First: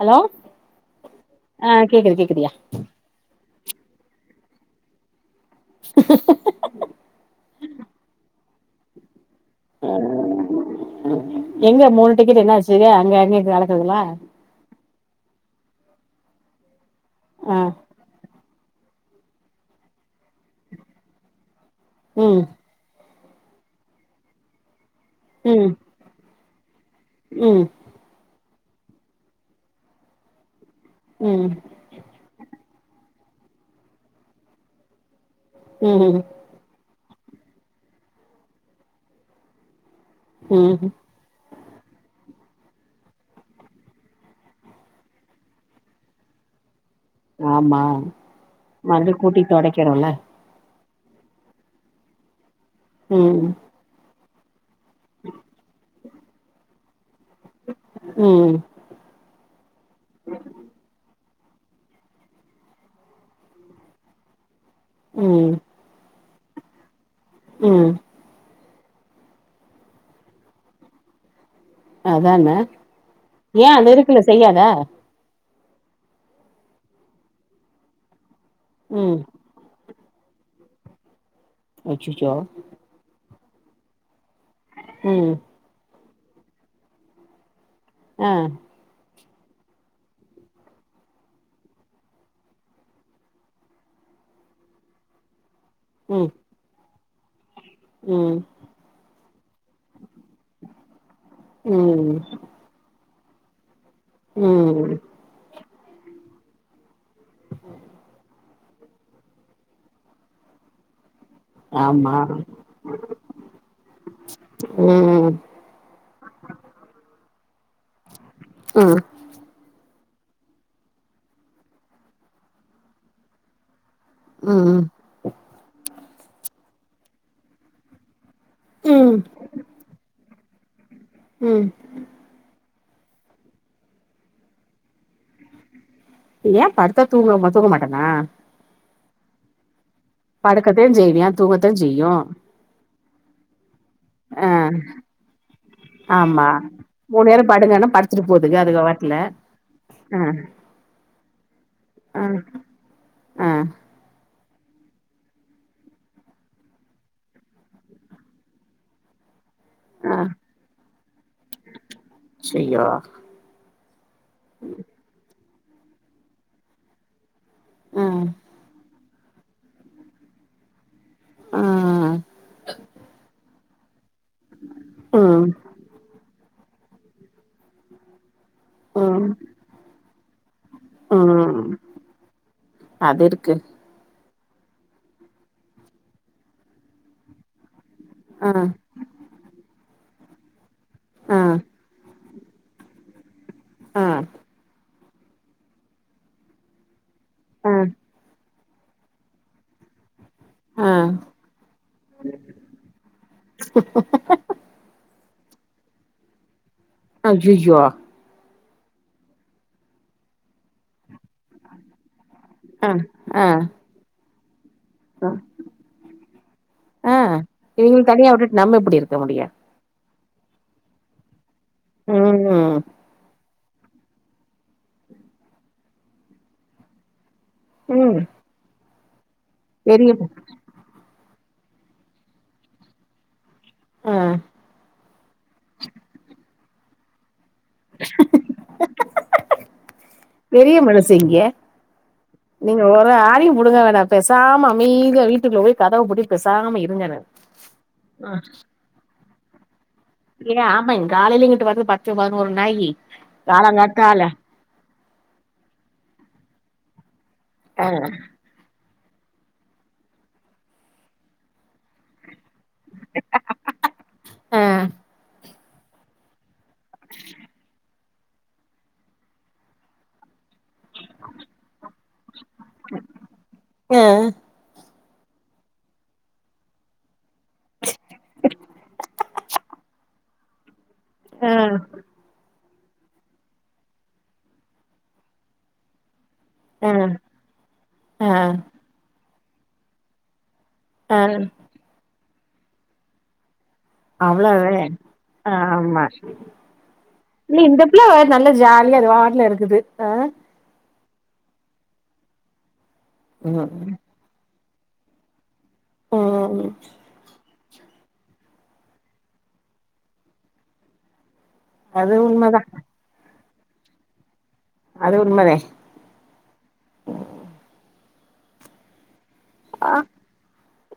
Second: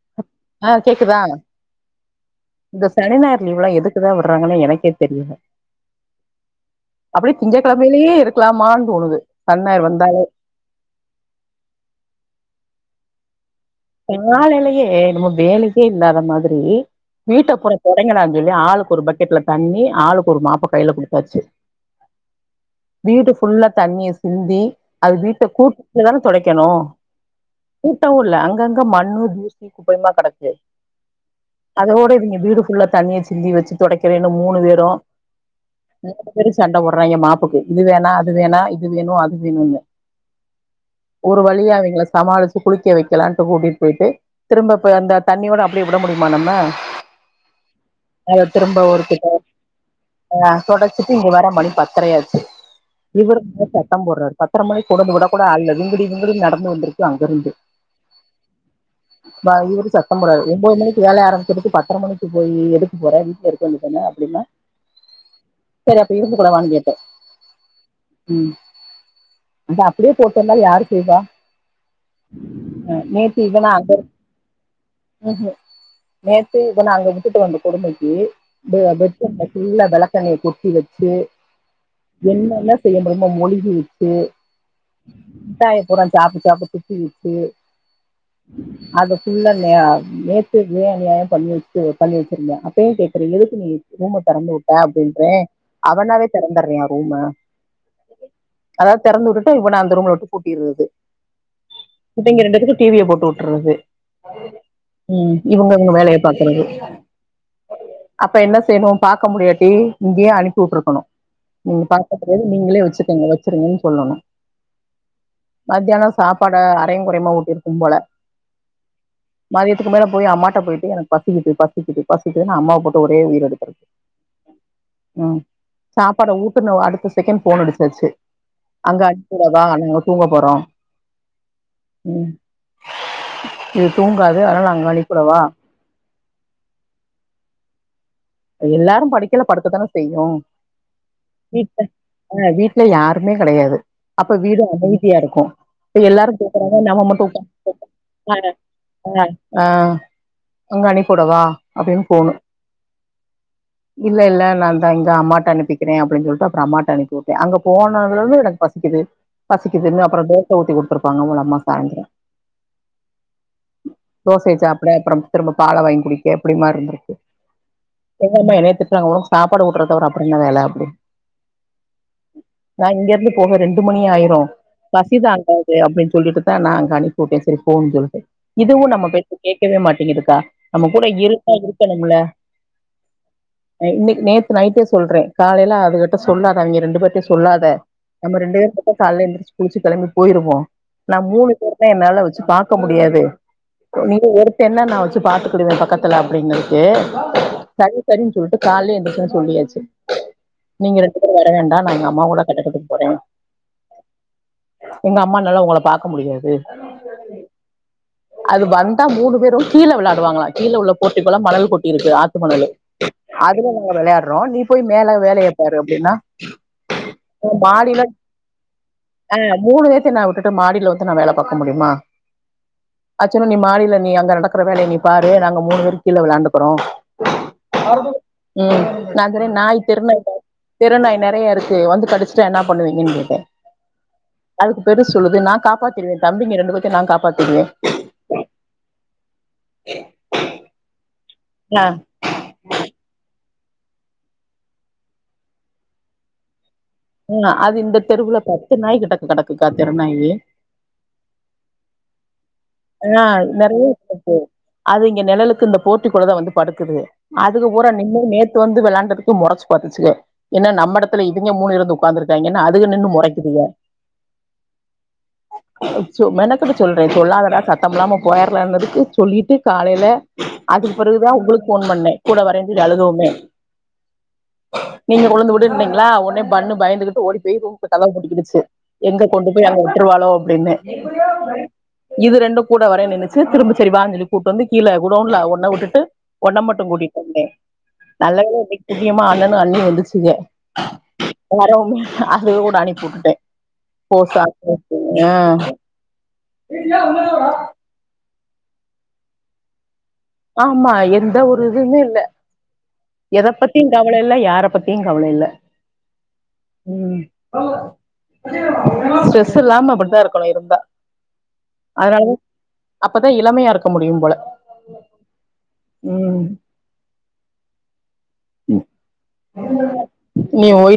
Hello ஆ கேக்குதா ஆ கேக்குது கேக்குதியா இந்த சனி ஞாயிறு லீவ்லா எதுக்குதா விடுறாங்கனு எனக்கே தெரியல அப்டியே தி்ங்ககிழமையிலேயே இருக்கலாமான்னு தோணுது சனி ஞாயிறு வந்தாலே எங்க மூணு டிக்கெட்டு என்னாச்சு அங்க அங்க கெடக்குதுங்களா காலைலயே என்னமோ வேலையே இல்லாத மாதிரி வீட்ட ஆ புடை தொடங்கடான்னு சொல்லி ஆளுக்கு ஒரு பக்கெட்ல தண்ணி ஆளுக்கு ஒரு மாப்ப கையில கொடுத்தாச்சு ம் வீட்டு ஃபுல்லா தண்ணிய சிந்தி அது வீட்ட ம் கூட்டிட்டு தான தொடைக்கணு ம் கூட்டவு இல்ல அங்கங்க மண்ணு தூசி குப்பையுமா கடக்கு ம் அதோட இவிங்க வீடு ஃபுல்லா தண்ணிய சிந்தி வச்சு தொடைக்கிறேன்னு மூணு பேரு ம் பேரு சண்ட போடுறாய்ங்க மாப்புக்கு இது வேணா அது வேணா இது வேணும் அது வேணுன்னு ம் ஒரு வழியா அவைங்கள சமாளிச்சு குளிக்க வைக்கலான் கூட்டிட்டு போயிட்டு திரும்ப இப்ப அந்த தண்ணியோட அப்டியே விட முடியுமா நம்ம ஆமா மறுபுடி கூட்டி தொடக்கிறோல ஆ தொடச்சிட்டு இங்க வர மணி பத்தரையாச்சு இவரு ம் சத்தம் போடுறாறு பத்திர மணி கொடாந்து விட கூட ஆள் இல்ல விங்கடி விங்கடி நடந்து வந்திருக்கு அங்கிருந்து ம் இப்பவந் சத்தம் போடுறாரு ஒம்பது மணிக்கு வேலை ஆரம்பிச்சதுட்டு பத்ர மணிக்கு எதுக் போற வீட்லே இருக்க வேண்டிதனா அப்டின்னா [inaudible] ம் செரி அப்ப இருந்து கிடவானு கேட்டே ம் ம் அது அப்டியே போட்டு வந்தாலு யாரு செய்வா அதான நேத்து ஏ இவன அது அங்க இருக்குல்ல செய்யாதா ம்ஹும் நேத்து இத‌ நா அங்க விட்டுட்டு வந்த கொடுமைக்கு எ ம் பெட்ரூம்ல ஃபுல்லா விளக்கெண்ணைய கொட்டி வச்சு அச்சச்சோ என்னன்ன செய்ய முடியுமோ மொழிகி விட்டு ம் மிட்டாய பூற சாப்ட்டு சாப்ட்டு துப்பி வச்சு அ அத ஃபுல்லா நே நேத்துக்கே அநியாயோ பண்ணிவச்சு பண்ணி வச்சிருந்த அப்பயு கேக்குற எதுக்கு நீ ரூம்ம திறந்து உட்டே அப்டின்றே அவனாவே ம் தெறந்தடுறய்யா ரூம்ம ம் அதாவது திறந்து விட்டுட்டு இவன அந்த ரூம்ல விட்டு பூட்டியிருது ம் இதுங்க ரெண்டுத்துக்கு டி விய போட்டு விட்டுறது ம் இவுங்க இங்க வேலைய பாக்கறது அப்ப என்ன செய்யணு பாக்க முடியாட்டி இங்கயே அனுப்பி உட்டுருக்கணு எங்க ஆமா பார்க்கத் தெரியாது நீங்களே வச்சிக்கோங்க வச்சிருங்கன்னு சொல்லணு ம் மதியானோ சாப்பாட அரையு குறையுமா ஊட்டிருக்கும் போல ம் ம் மதியத்துக்கு மேல போய் அம்மாட்ட போயிட்டு எனக்கு பசிக்கிது பசிக்கிது பசிக்கிதுனு அம்மாவ போட்டு ஒரே உயிர் எடுக்கருது ம் ம் ம் சாப்பாட ஊட்டுன்ன அடுத்த செகண்ட் போன் அடிச்சாச்சு அங்க ம் அனுப்பிவிடவா நாங்க தூங்க போறோம் ம் ம் இது தூங்காது அதனால அங்க அனுப்பிவிடவா ஏன் படுத்தா தூங்கமா தூங்க மாட்டனா எல்லாரு படிக்கல படுக்கதானே செய்யு படுக்கத்தான் செய்வியா தூங்கத்தான் வீட்ட செய்யு அ வீட்‌ ல யாருமே கெடயாது அப்ப ஆ வீடு அமைதியா இருக்கு. இப்ப எல்லாரு ஆமா கேக்குறாங்க நம்ம மூணு நேரோ மட்டு படுங்கன்னா படுத்துட்டு [inaudible] போதுங்க அதுக பாட்ல அ அன் ஆ அங்க அனிப்புடவா அப்டின் போணு அ ன் இல்ல இல்ல நா தா இங்க அம்மாட்ட அனுப்பிக்கிறே அப்டின் சொல்ட்டு அப்புற அம்மாட்ட அனுப்பிவுட்டே அங்க போனதுலருந்து எனக் பசிக்குது பசிக்குதுன்னு ஆ அப்புற தோச ஊத்தி குடுத்ருப்பாங்க போல அம்மா சாய்ந்ரோ செய்யோ தோசைய சாப்புட அப்புற திரும்ப பால வாங்கி குடிக்க எப்டி மாரி இருந்துருக்கு ஆ எங்க அம்மா என்னைத்திட்றாங்க ஒனக்கு சாப்பாடு ஊட்றதவுட அப்ர என்ன வேல அப்டி ஆ நா இங்க இருந்து போக ரெண்டு மணி ஆயிரும். ம் பசிதாங்காது அப்டின் சொல்லிட்டு தா நா அங்க அனுப்பிவுட்டே சேரி போன் சொல்ட்டு. இதுவு நம்ம ம் பேச்ச கேட்கவே மாட்டீங்குதுக்கா நம்ம கூட இருன்னா ம் இருக்கனும்ள. அது இருக்கு இன்னைக் நேத்து நைட்டே சொல்றே காலையில அதுககிட்ட சொல்லாதா அவிங்க ரெண்டு பேர்ட்ட சொல்லாத நம்ம ஆ ரெண்டு பேர் மட்டு காலைல எழுந்ருச்சு குளிச்ச கெளம்பி போயிருவோ நா ஆ மூணு பேர்மே என்னால வச்சு பா க்க முடியாது ஆ நீங்க ஒருத்தேனா நா வச்சு பாத்துக்குடுவே பக்கத்துல அப்டின்னுச்சு ஆ சரி சரின்னு சொல்லிட்டு காலைலயே எந்திரிச்சதும் சொல்லியாச்சு ஆ நீங்க ரெண்டு பேரும் வர வேண்டாம் நாங்க அம்மா கூட கட்டடடுத்துக்கு போறேன் உங்க அம்மானால உங்கள பார்க்க முடியாது அய்யயோ அது வந்தா மூணு பேரும் கீழ விளையாடுவாங்களா கீழே உள்ள போர்ட்டிக்கோள மணல் கொட்டி இருக்கு ஆத்துமணலு ஆ ஆ அதுல நாங்க வெளையாடுறோம் நீ போய் மேல வேலைய பாரு அப்டின்னா ஆ இவிங்கள மாடியில தனியா விட்டுட்டு நம்ம எப்டி இருக்க ஆ முடியு மூணு பேத்த நான் வுட்டுட்டு மாடியில வந்து நான் வேல பாக்க முடியுமா ம் ஏன்ன நீ மாடில நீ அங்க நடக்கற வேலய நீ பாரு நாங்க மூணு பேரு கீழ வெளாண்டுக்குறோம் ம் ம் நகரு நாய் தெரு பெரிய நாய் தெருநாய் நெறைய இருக்கு வந்து கடிச்சிட்டா என்ன பண்ணுவீங்கன் கேட்டே ஆ அதுக்கு பெருசு சொல்லுது நா காப்பாத்திருவே தம்பிங்க ரெண்டு பேத்தயு நா காப்பாத்திடுவே. பெரிய மனசெங்க யா நீங்க ஒரு ஆணியு புடுங்க வேணா பேசாம அமைதியா வீட்டுக்குள்ள போய் கதவ பூட்டிட்டு பேசாம இருங்கனே ம் அது இந்த தெருவுல பத்து நாய் கிட்ட கெடக்குக்கா தெருநாயி ஏ ஆமாங் காலையிலங்கிட்டு வந்து பத்து பதினொரு நாயி அ நெறைய காலங்காத்தால இருக்குது அது இங்க நெழலுக்கு இந்த போர்டிக்கோல தா வந்து படுக்குது அதுக்கு அ பூரா நின்னு நே வந்து வெளாண்டுகிட்டு மொறச்சு பாத்துச்சுங்க என்ன நம்ம எடத்ல இவேங்க மூணு பேரு ஒக்காந்து இருக்காங்கேனு அது வந்து நின்னு மொறைக்குதுங்க அ சோ மெனக்கட்டு சொல்றே சொல்லாதடா சத்தம் இல்லாம போயிராலானுதுக்கு சொல்லிட்டு காலையில அதுக்கு பிறகுதா உங்குளுக்கு போன் பண்ணே கூட வரேனு சொல்லி அழுததுமே. அ நீங்க கொண் வந்து உட்டுனுனிங்லா ஒனே பண்ணு பயந்துகிட்டு ஓடி போய் ரூம்க்கு கதவ பூட்டிகினுச்சு. எங்க கொண்டு போய் அங்க விட்ருவாளோ அப்டின்னு இது ரெண்டு கூட வரேன் நின்னுச்சு திரும்ப சரி வானு சொல்லி கூட்டு வந்து கீழே குடவுன்ல ஒன்ன வுட்டுட்டு ஒன்ன மட்டு அ கூட்டிட்டு வந்தே அ நல்லவேல இன்னிக்கு புண்ணியமா அண்ணனு அண்ணியு வந்துச்சுங்க ஆன் வரவ்ங்களுக்கு அதோட அனுப்பிவுட்டுட்டே அவ்ளோதே ஆமா அ ப்ல நல்ல ஜாலியா அது வாட்டுல இருக்குது அ ஆமா எந்த ஒரு இதுமே இல்ல எத பத்தியுங் ம் கவல இல்ல யார பத்தியுங் கவல இல்ல ம் ம் ம் ம் ஸ்ட்ரெஸ் இல்லாம அப்டித்தா இருக்கணு இருந்தா அது அதனாலதா உண்மதா அப்பதா இளமையா இருக்க முடியும் போல அது உண்மதே ம் ம் ஆ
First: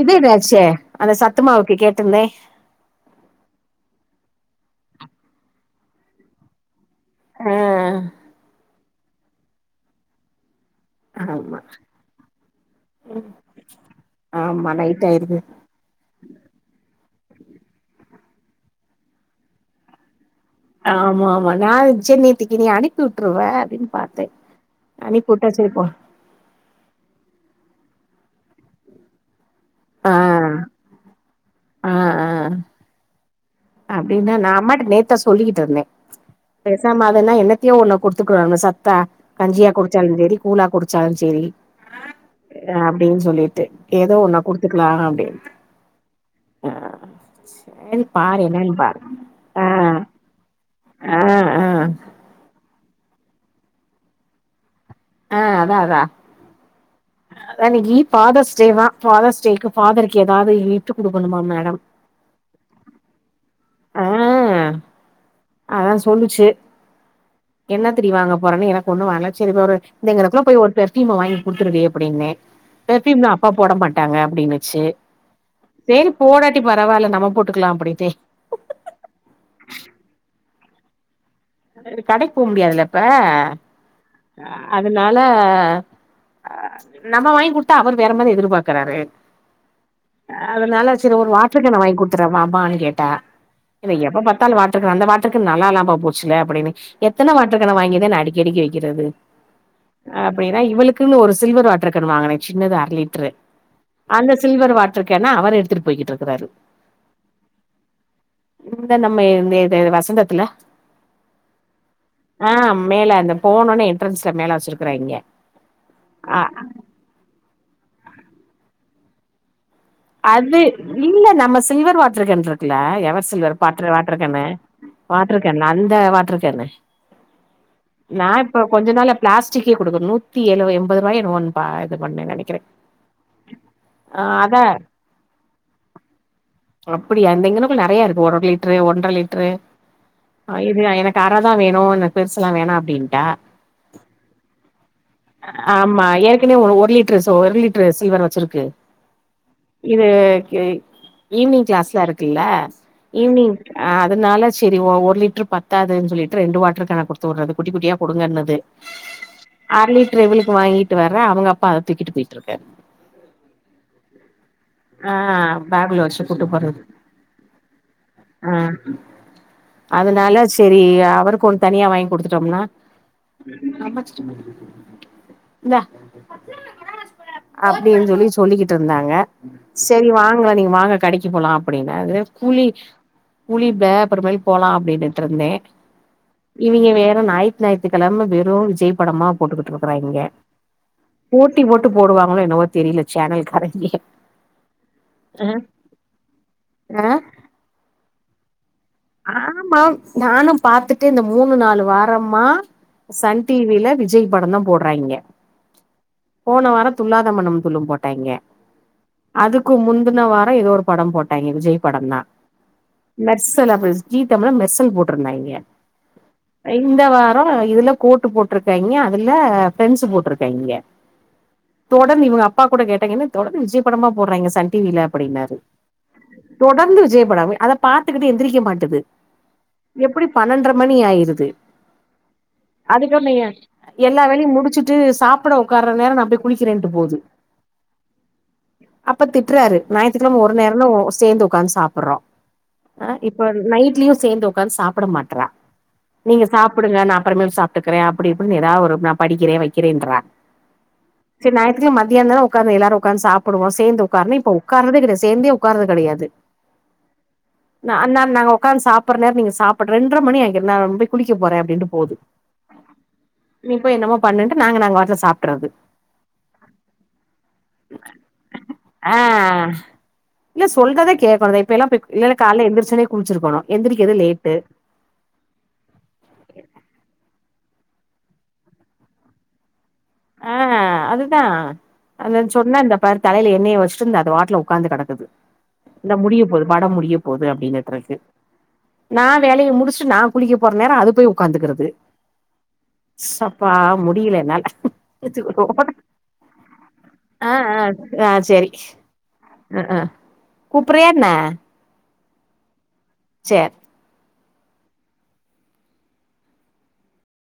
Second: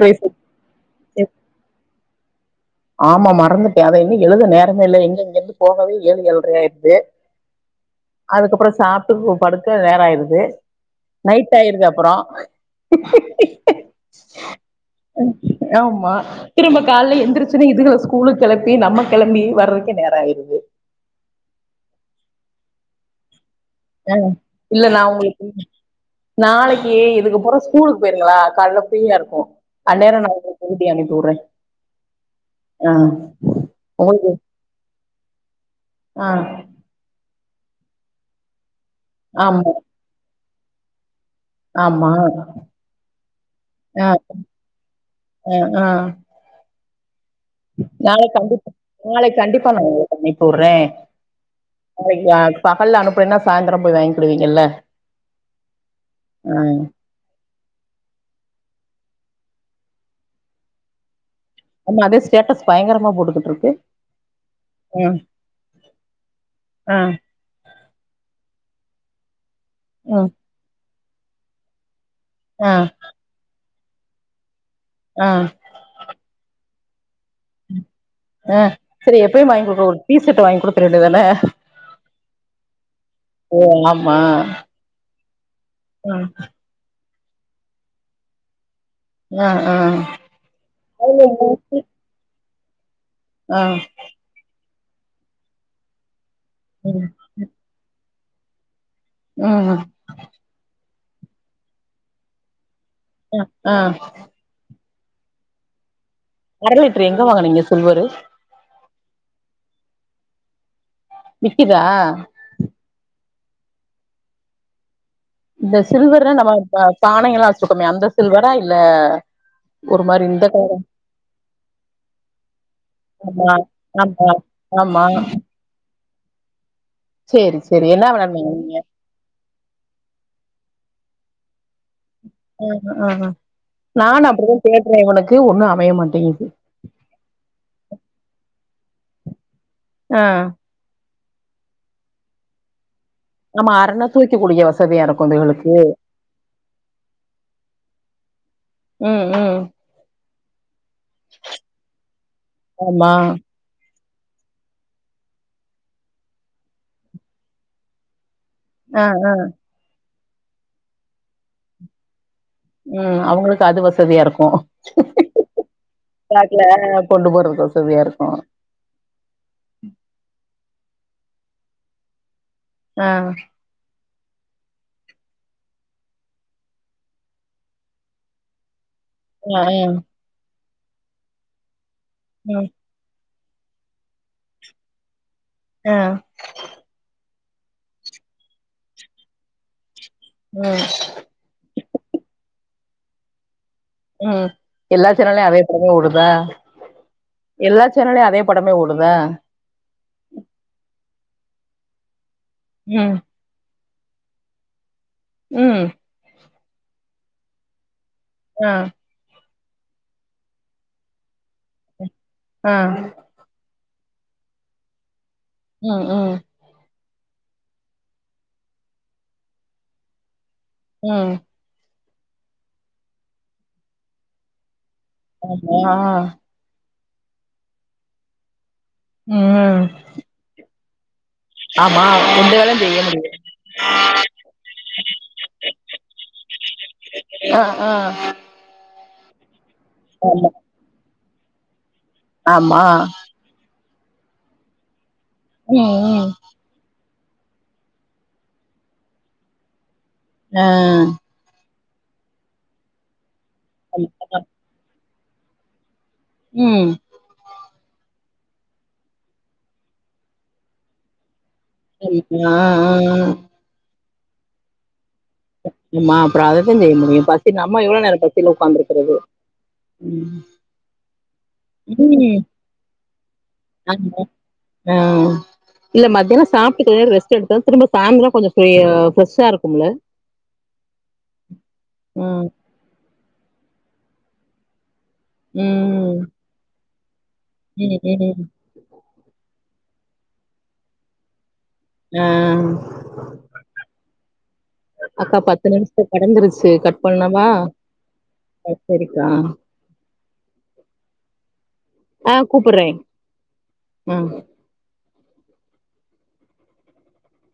இது ரைஸ் என்னாச்சு அந்த சத்துமாவுக்கு கேட்டிருந்தே ஆமா மறந்துட்டே அத இன்னு எழுத நேரமே இல்ல எங்க இங்க இருந்து போகவே ஏழு ஏழ்ரை ஆயிருது ஆ அ அதுக்கப்பறோ சாப்ட்டுக்கு படுக்க நேர ஆயிருது நைட் ஆமா ஆயிருது அப்பறோ ஆமா நைட் ஆயிருது ஆமா திரும்ப கால்ல எந்திரி ச்சுனு இதுகள ஸ்கூலுக்கு கெளப்பி நம்ம கெளம்பி வர்றதுக்க நேரொ ஆயிருது ஆமா ஆமா நா சரி நேத்திக்கு நீ அனுப்பி வுட்டுருவ அப்டின்னு ஆ பாத்தே இல்ல நா அனுப்பி உங்களுக்கு விட்டா சரி போ நாளைக்கு இதுக பூரா ஸ்கூலுக்கு போயிருங்களா கால்ல ஃப்ரீயா இருக்கு ஆ அந்நேரோ நா உங்ளுக் எழுதி அனுப்பி வுடுறே ஆ உங்களுக்கு அப்டினா நா அம்மாட்ட நேத்தா சொல்லிகிட்ருந்தே ஆ பேசு சாம அதென்னா என்னத்தையோ ஒன்னு குடுத்துக்கலாம்ல சத்தா கஞ்சியா ஆமா குடிச்சாலு சரி கூழா குடிச்சாலு சரி ஆமா அப்டின் சொல்லிட்டு ஆ ஏதோ ஒன்ன குடுத்துக்கலா அப்டின்னு ஆ ஆ ஆ சேரி பாரு என்னன்னு பாரு [inaudible] நாளைக் ஆ கண்டிப்பா [inaudible] டுறேன் ஆ ஆ பகல்ல அனுப்புறீன்னா சாய்ந்தரம் போய் வாங்கிடுவீங்கல்ல அ அதா அதா அதானிக்கி ஃபாதர்ஸ் டே வா ஃபாதர்ஸ்ட் டேக்கு ஃபாதருக்கு ஏதாவ்து கிஃப்ட்டு குடுக்கனுமா மேடம் உங்க அதே ஸ்டேட்டஸ் பயங்கரமா போட்டுக்குட்டுருக்கு ஆ ம் அதா சொல்லுச்சு ஆ என்னத்தடி வாங்க போறேன்னு எனக்கு ஒன்னு வேணா சரி ஒரு இந்த ம் இங்கனுக்குள்ள போய் ஒரு பெர்ப்யூம வாங்கி குடுத்துருடி அப்டின்னே ஆ ப்யூம்லா அப்பா போட மாட்டாங்க அப்டின்னுச்சு ஆ சேரி போடாட்டி பரவால்ல நம்ம போட்டுக்கலா அப்டின்ட்டே ஆ சரி எப்பயும் வாங்கி குடுக்குற ஒரு டீ ஷர்ட்ட வாங்கி குடுத்துர வேண்டிய தானே கடைக்கு போக முடியாதுல்ல இப்ப ஓ ஆமா அதனால ஆ அ நம்ம வாங்கி குடுத்தா அவர் வேற மாரி எதிர்பாக்குறாரு ஆ ஆ அதனால சரி அதுல ஒரு என்ன வாட்ரு இருக்கு? கேன வாங்கி குடுத்துறவாமான்னு கேட்டா ஆ இல்ல எப்ப பாத்தாலு வாட்டர் கேன் அந்த வாட்டர் கேன் நல்லா இல்லாம போச்சல அப்படின்னு ம் எத்தன வாட்டர் கேன வாங்கிதே நா அடிக்கி கடிக்கி வைக்கிறது ம் ம் அப்டின்னா இவளுக்குக்குன்னு ஒரு சில்வர் வாட்டர் கேனு வாங்குனே சின்னதா அர லிட்ரு அ ஆ அந்த சில்வர் வாட் ட்ரு கேன அவர் எடுத்துட்டு போயிகிட்டுருக்ராரு அர லிட்ரு எங்க வாங்குனீங்க சில்வரு இந்த நம்ம எ எது வசந்தத்துல விக்குதா ஆ மேல இந்த போன உடனே என்ட்ரன்ஸ்ல மேல வச்சிருக்கிறாங்க இந்த சில்வர்னா நம்ம பான எல்லா வச்சுருக்கோமே அந்த சில்வரா இல்ல ஒரு மாரி இந்த அது இல்ல நம்ம சில்வர் வாட்டரு கேன் இருக்குல்ல எவர் கலர்ல சில்வர் பாத்ர வாட்டரு ஆமா கேனு ஆமா வாட்ரு கேன்ல அந்த வாட்ரு கேனு செரி செரி என்ன நா வெளாடிங்க இப்ப நீங்க கொஞ்ச நாளா பிளாஸ்டிக்கே கொடுக்கனு நூத்தி ஏழு எண்பது ரூவாயோ என்னமோ ஒன்னு பாத்து பண்ணிடு ம் ஆஆ நானு அப்டுதா அதா தேட்றே ஒனக்கு ஒன்னு அமைய மாட்டேங்கிது அப்டியா இந்த இங்குனகுள்ள நெறையா இருக்கு ஒரு லிட்ரு ஒன்றரை லிட்ரு ஆ ஐய்ரியா எனக்கு அரதா வேணு அந்த பெருசலா வேணா அப்டின்டா ஆமா அரனா தூக்கி குடிக்க வசதியா இருக்கு இதுகளுக்கு ஆமா ஏற்கனவே ஒ ஒரு லிட்ரு சோ ஒரு லிட்ரு சில்வர் வச்சிருக்கு ம் ம் இது கேய் ஈவினிங் கிளாஸ்ல இருக்ல ஆமா ஈவினிங் ஆ அதனால செரி ஓ ஒரு லிட்ரு பத்தாதுனு சொல்லிட்டு ரெண்டு வாட்ரு கேன குடுத்து வுடுறது குட்டி குட்டியா குடுங்கனது ஆ ஆ அர லிட்ரு இவளுக்கு வாங்கிட்டு வர்ரே அவங்க அப்பா அத தூக்கிட்டு போய்டு இருக்காரு ம் அவங்களுக்கு அது வசதியா இருக்கு ஆ பேக்ல வச்சு கூட்டு பேக்ல போறது கொண்டு போறதுக்கு வசதியா இருக்கு ஆ [inaudible] அதனால சேரி அவருக்கு ஒண்ணு தனியா வாங்கி குடுத்துட்டோம்னா ஆ அமச்சுடு இந்தா அப்டின் சொல்லி சொல்லிக்கிட்டு இருந்தாங்க ஆ ஆ சேரி வாங்கலே நீங்க வாங்க கடைக்கி போலாம் அப்டின்னாரு குளி ம் குளிபே அப்புறமேல் போலா அப்டின்னுட்டு இருந்தே ஆ இவிங்க வேற ஞாயிற்றுஞாயிற்று க்கிழம வெறு விஜய் படமா போட்டுக்கிட்டு இருக்கறாங்கே ம் போட்டி போட்டு போடுவாங்களோ என்னமோ தெரியல சேனல் காரேங்க ம் எல்லா சேனல்லயு அதே படமே ஓடுதா ஆ எல்லாச் சேனல்லயு அதே படமே ஓடுதா ஆமா நானு பாத்துட்டு இந்த மூணு நாலு வாரமா ம் சன் டிவில விஜய் படந் தா போர்ராங்கே ம் போன வாரோ துள்ளாத மனம் துள்ளும் போட்டாங்கே ஆ அதுக்கு முந்துன வாரோ ஏதோ ஒரு படோ போட்டாங்கே விஜய் படந் தா ஆ மெர்சல் அப்பற ஜீ தழிழ்ல மெர்சல் போட்ருந்தாங்கே ம் ம் இந்த வார இதுல கோட்டு போட்ருக்காங்கே அதுல ப்ரண்ட்ஸு போட்ருக்காங்கே ம் தொடந்து இவங்க அப்பா கூட கேட்டாங்க என்னது தொடந்து விஜய் படமா போட்றாங்கே சன் டி வி ல அப்டின்னாரு ஆமா ஆ. தொடந்து விஜ படமே அத பாத்துக்கிட்டு எந்திரிக்க மாட்டுது ம் எப்டி பன்னெண்ரை மணி ஆயிருது ஆமா எந்த வேலையு செய்ய முடியாது அதுக்குள்ளயு எல்லா வேலயு முடிச்சுட்டு சாப்ட உக்கார்ற நேரோ நா போய் குளிக்கிறேன்டு போது ஆ ஆ அப்ப திட்றாரு ஞாயித்துக்கெழம ஆமா ஒரு நேரோ தா ஓ சேந்து உக்காந்து சாப்றோ ஆமா இப்ப நைட்லயு சேந்து உக்காந்து சாப்ட மாட்ற ம் ம் நீங்க சாப்டுங்க நா அப்பறமேல் சாப்டுக்கிறே அப்டி இப்டினு ஏதாவொரு நா படிக்கிறே வக்கிறேன்றா ஆ செரி ஞாய்த்துக்கு மத்யானோ தானே உக்காந்து எல்லாரு உக்காந்து சாப்டுவோ சேந்து ம் உக்காருனு இப்ப உட்கரதே கெடையது சேந்தே உட்கரது கெடையாது ம் நா நா நாங்க உக்காந்து சாப்ட்ர நேரோ நீங்க சாப்பட்ர ரெண்ட்ர மணி ஆயிங்ர நா பேய் குளிக்க போற அப்டின்டு செரி இப் அ அ அ நீ போய் என்னமா பண்ணுட்டு நாங்க நாங்கவாட்ல சாப் ம்மா அப்றோ அதத்தா செய்ய முடியு பசி நம்ம எவ்ளோ நேரோ பசில உக்காந்துர்க்றது ஆ இல்ல சொல்றத கேக்கனு தோ இப்ப எல்லா எல்ல ம். காலைல எந்திர்சோனே குளிசிர்க்கனு எந்திரிக்கது லேட்டு ம் இல்ல மதியானோ சாப்டுட்டு ரெஸ்ட் எடுத்தா திரும்ப சாந்த்ரோ கொஞ்சோ ஃப்ரே ஃப்ரெஷ்ஷா இருக்கும்ல ஆ அதுதா அத ம் சொன்ன இந்த பாரு தலயில எண்ணெய வச்ட்டு இந்த பாட்லு உக்காந்து கடக்குது ம் இந்தா முடிய போது படோ முடிய போது ம் அப்டினுட்ருக்கு ம் நா வேலய முடிச்ட்டு நா குளிக்க போற நேரோ அது போய் உக்காந்துகுரது ஆ சப்பா முடிய்ல என்னால அக்கா பத்து நிமிஷத்த கடந்துருச்சு கட் பண்ணவா ஆ செரி செரிக்கா அ ஆ கூப்றியா என்ன ஆ கூப்டுறே சேர் ம்